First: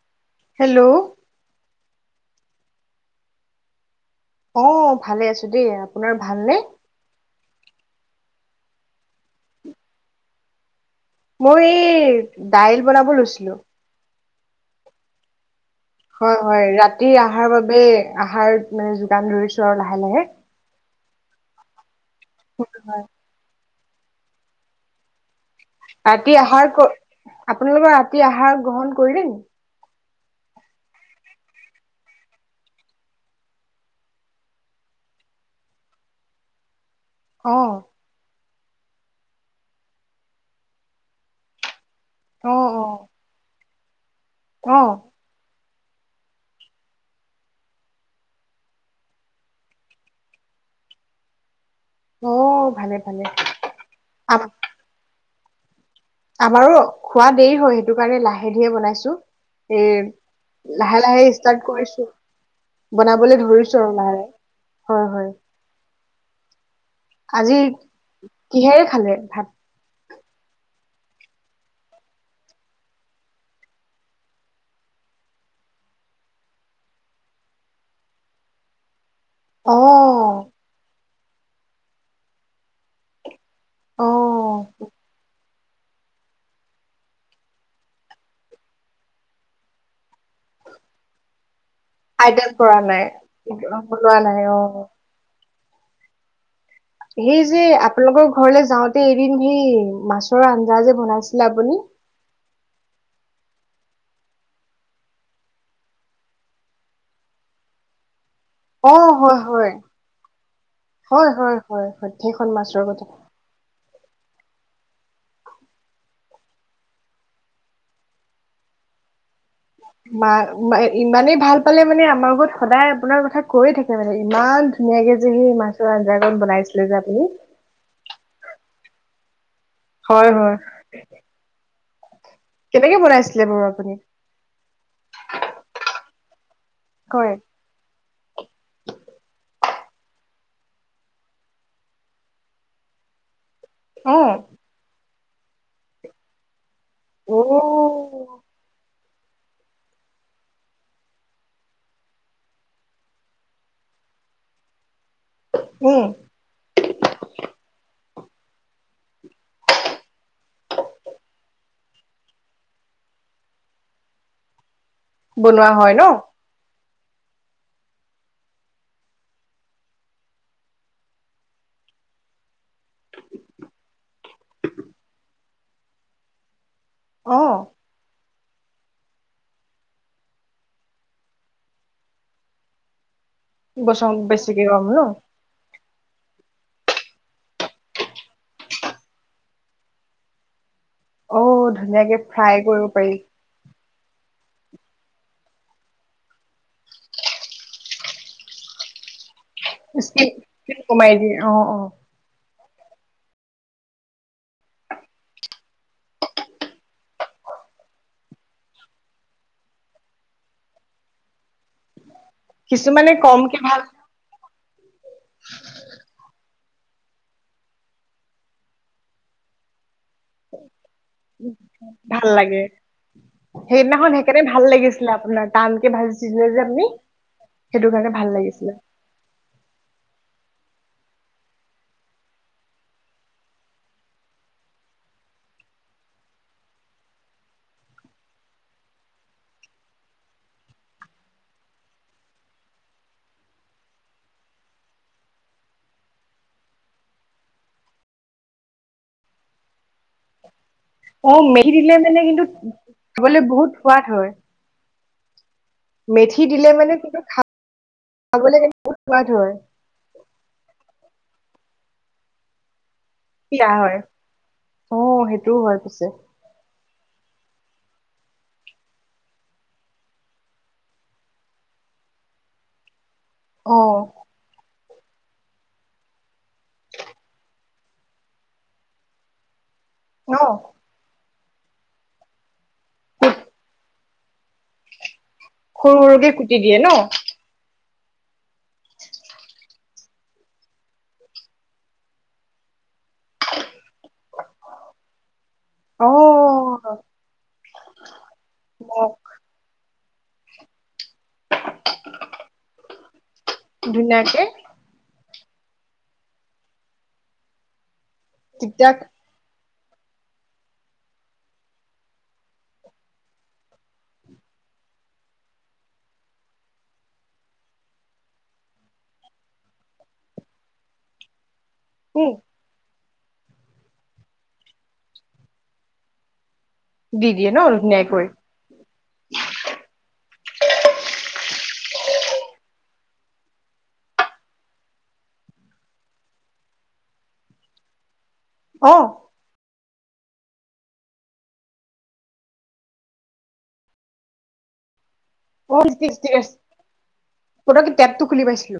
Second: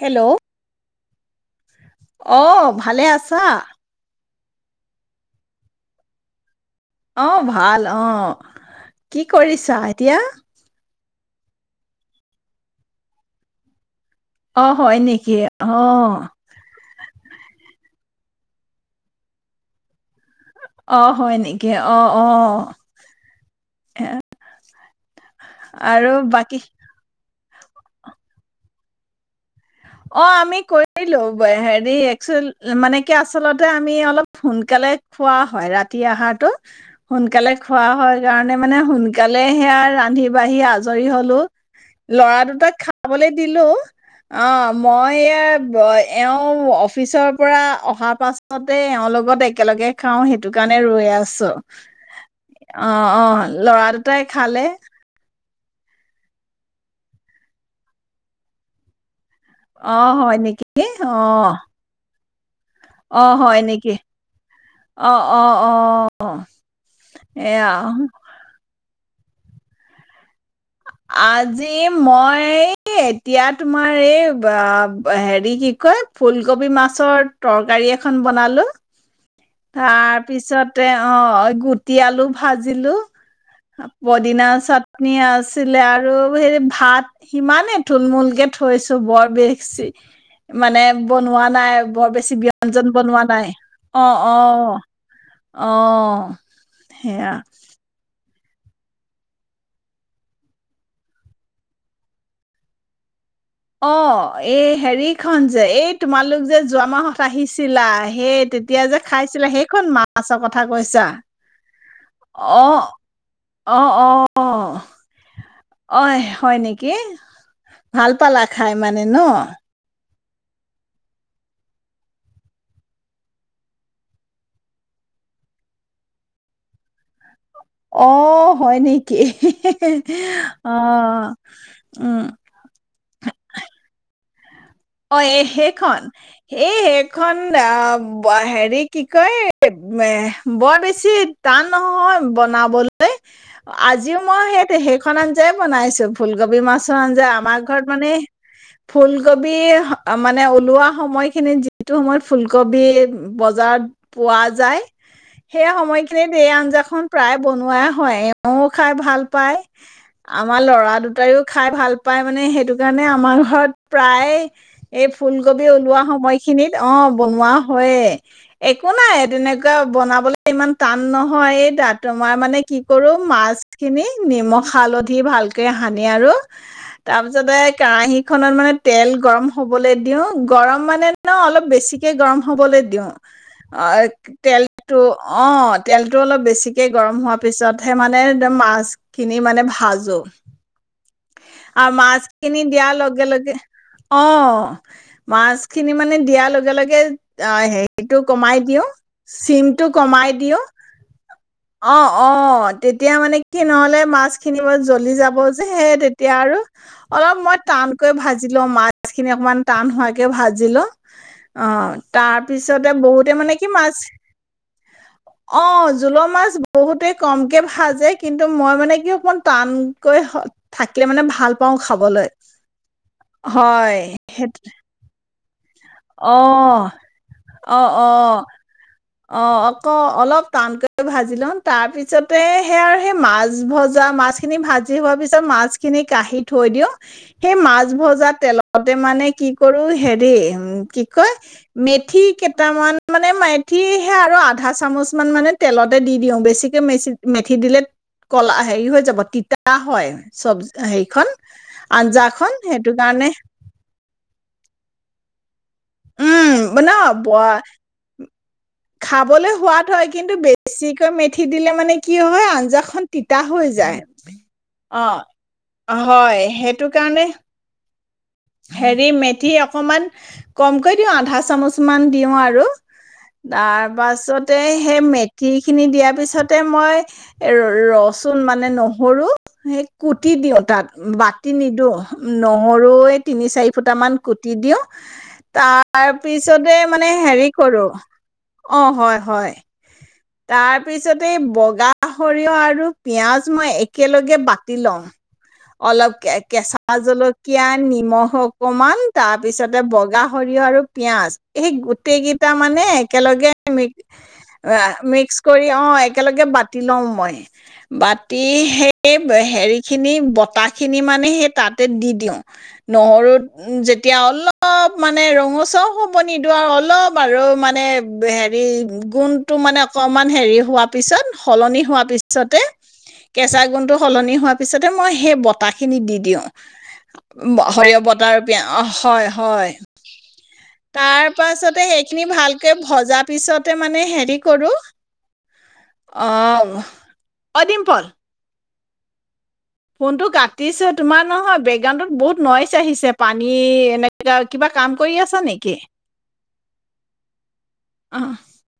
Hello hello অ ভালে আছা? অঁ ভালে আছো দেই আপোনাৰ ভালনে? আহ ভাল অ কি কৰিছা এতিয়া? মই এই দাইল বনাব লৈছিলো। অঁ হয় নেকি। অ হয় হয় ৰাতি। আহাৰৰ বাবে আহাৰ মানে যোগান ধৰিছো আৰু লাহে লাহে। অ হয় নেকি অ। স হয়। এয় আৰু ৰাতি বাকী। আহাৰ ক- আপোনালোকৰ ৰাতি আহাৰ গ্ৰহণ কৰিলে নি? অ আমি কৰিলো হেৰি একেল মানে কি আচলতে আমি অলপ সোনকালে খোৱা হয় ৰাতি আহাৰটো। সোনকালে অ খোৱা হয় কাৰণ মানে সোনকালে সেয়া ৰান্ধি বাঢ়ি আজৰি হলো। লৰা অ দুটাক অ খাবলৈ দিলো। অঁ অ মই ইয়াৰ এও অফিচৰ পৰা অহাৰ পাছতে এওঁৰ লগত একেলগে খাওঁ সেইটো কাৰণে ৰৈ আছোঁ। অ অ ভালে ভালে অ লৰা দুটাই আম খালে আমাৰো খোৱা দেৰি হয় সেইটো কাৰণে লাহে ধীৰে বনাইছো এ অঁ হয় নেকি লাহে অ লাহে ষ্টাৰ্ট কৰিছো আহ বনাবলৈ হয় ধৰিছো আৰু নেকি লাহে লাহে হয় হয় অঁ-অঁ-অঁ আজি এয়া কিহেৰে খালে ভাত আজি মই এতিয়া তোমাৰ এই হেৰি কি কয় ফুকবি মাছ টৰকাৰি এখন বনালো অ তাৰ পিছত অ গুটি আলু ভাজিলো পদিনা অ চাটনি আছে ছিলে আৰু হে ভাত সিমানেই থুলমূলকে থৈছো বৰ বেছি মানে বনোৱা নাই। বৰ বেছি আইডল কৰা ব্যঞ্জন বনোৱা নাই বনোৱা অ-অ নাই অ অ সেয়া সেই যে আপোনালোকৰ। ঘৰলে যাওঁতে এদিন সেই মাছৰ আঞ্জা যে বনাইছিলে আপুনি। অ এই হেৰিখন যে এই তোমালোক যে যোৱা মাহত আহিছিলা সেই তেতিয়া অ যে হয় খাইছিলে হয় সেইখন মাছৰ কথা কৈছা হয় হয় হয় হয় সেইখন মাছৰ কথা অ-অ-অ অ হয় নেকি ভাল ভাল পালা খাই মানে ন মা ইমানেই ভাল পালে মানে আমাৰ ঘৰত সদায় আপোনাৰ কথা কৈয়ে থাকে মানে ইমান ধুনীয়াকে যে সেই মাছৰ আঞ্জাকন বনাইছিলে যে আপুনি অ হয় নেকি হিহি হয় হয় অ উম কেনেকে বনাইছিলে বাৰু আপুনি অ এই সেইখন এ হয় সেইখন অ হেৰি কি কয় এ বৰ বেছি টান নহয় বনাবলৈ অ আজিও মই সেইখন সেখন আঞ্জায়ে বনাইছো ফুলকবি মাছ আঞ্জা আমাৰ অ ঘৰত মানে ফুলকবি কবি মানে ওলোৱা সময়খিনিত যিটো সময়ত ফুলকবি বজাৰত পোৱা যায় সেই উম সময়খিনিত এই আঞ্জাখন প্ৰায় বনোৱাই হয় এওঁ খাই ভাল পায় আমাৰ লৰা দুটাইও খাই ভাল পায় মানে সেইটো কাৰণে আমাৰ ঘৰত প্ৰায় এ এই ফুলকবি বনোৱা হয় ন ওলোৱা সময়খিনিত অ বনোৱা হয়ে একো নাই তেনেকুৱা বনাবলে ইমান টান নহয় এই দা তোমাৰ মানে কি কৰো মাছখিনি নিমখ হালধি ভালকে সানি আৰু অ তাৰপিছতে কেৰাহী খনত মানে তেল গৰম হ'বলৈ দিওঁ গৰম মানে ন অলপ বেছিকৈ গৰম হ'বলৈ দিওঁ অ বচ বেছিকে কম তেলটো ন অ তেলটো অলপ বেছি গৰম হোৱাৰ পিছতহে মানে একদম মাছ খিনি মানে ভাজো অ আৰু ধুনীয়াকে মাছ ফ্ৰাই খিনি কৰিব দিয়াৰ পাৰি লগে লগে অ মাছখিনি মানে দিয়াৰ লগে লগে হেৰিটো কমাই দিওঁ চিমটো স্কিন কমাই দিও স্কিন কমাই দিয়ে অ অ তেতিয়া মানে কি নহ'লে মাছখিনি ব জ্বলি যাব যে সেই এতিয়া আৰু অলপ মই টানকৈ ভাজি লওঁ মাছখিনি অকণমান টান হোৱাকৈ ভাজি লওঁ অ তাৰ পিছতে কিছুমানে বহুতে মানে কমকে কি ভাল মাছ অ জোলৰ মাছ বহুতে কমকে ভাজে কিন্তু মই মানে কি অকমান টান হৈ থাক ভাল লাগে, হয়, সেইদিনাখন সেইকাৰণে সেইটো ভাল লাগিছিলে আপোনাক। টানকে ভাজিছিলে যে আপুনি, অ', সেইটো অ', কাৰণে ভাল অ', লাগিছিলে। অ' অক অলপ টানকৈ ভাজি লওঁ তাৰপিছতে সে আৰু সেই মাছ ভজা মাছখিনি ভাজি হোৱা পিছত মাছখিনি কাঢ়ি থৈ দিওঁ। সেই মাছ ভজা তেলতে মানে কি কৰো হেৰি কি কয় মেথি কেইটামান মানে মা মেথিহে আৰু আধা চামুচমান মানে তেলতে দি দিওঁ, বেছিকৈ মেচি মেথি দিলে কলা হেৰি হৈ যাব তিতা হয় চবজি। অ' মেথি দিলে মানে কিন্তু সেইটো কাৰণে খাবলৈ বহুত সোৱাদ হয়। মেথি দিলে মানে [unintelligible] কিন্তু বহুত সোৱাদ খাবলৈ হয় সোৱাদ হয় কিন্তু বেছিক মেথি দিলে মানে কি হয় আঞ্জাখন তিতা হৈ পিয়া হয় যায়। অ' সেইটোও হয় পিছে হয় হে সেইটো কাৰণে হেৰি মেথি অকমান কমকৈ দিওঁ আধা চামুচ মান দিওঁ আৰু অ তাৰ পাছতে সেই মেথিখিনি দিয়াৰ পিছত তাতে মই এ ৰচোন মানে নহৰু সেই কুটি ন দিওঁ তাত বা কুতি নিদো নহৰুই তিনি-চাৰি ফুটামান কুটি দিওঁ। সৰু তাৰ সৰুকে কুটি পিছতে দিয়ে ন মানে হেৰি কৰোঁ অ' হয়-হয়। তাৰপিছতেই বগা সৰিয়হ আৰু পিয়াজ মই একেলগে বাতি লও। অ অলপ কে কেঁচা জলকীয়া নি নিমখ অকমান তাৰপিছতে ব গাহৰি আৰু পিয়াজ এই গোটেই কেইটা মানে একেলগে মি ধুনীয়াকে এ মিক্স কৰি অ' একেলগে বাতি লও মই, বাতি তেতিয়া সে হেৰি খিনি বতা খিনি মানে হে তাতে দি দিওঁ নহৰুত যেতিয়া অলপ মানে ৰঙচুৱাও হ'ব নিদিওঁ আৰু অলপ আৰু মানে হেৰি গোন্ধটো মানে অকণমান হেৰি হোৱাৰ পিছত সলনি হোৱাৰ উম পিছতে কেঁচা গুন্ধটো সলনি হোৱাৰ পিছতে মই সেই বতা খিনি দি দিওঁ। দি দিয়ে ন সৰিয়হ ধুনীয়াকৈ বতা বেয়া হয়-হয়। তাৰ পাছত সেইখিনি ভালকে ভজাৰ পিছতে মানে হেৰি কৰো অ', অ' ডিম্পল অ' ফোনটো কাটিছো তোমাৰ নহয় বেকগ্ৰাউণ্ডত বহুত নইচ আহিছে পানী এনেকা কিবা কাম কৰি আছা নেকি? অ থিক আছে পতোককে টেপটো অ'। খুলি পাইছিলো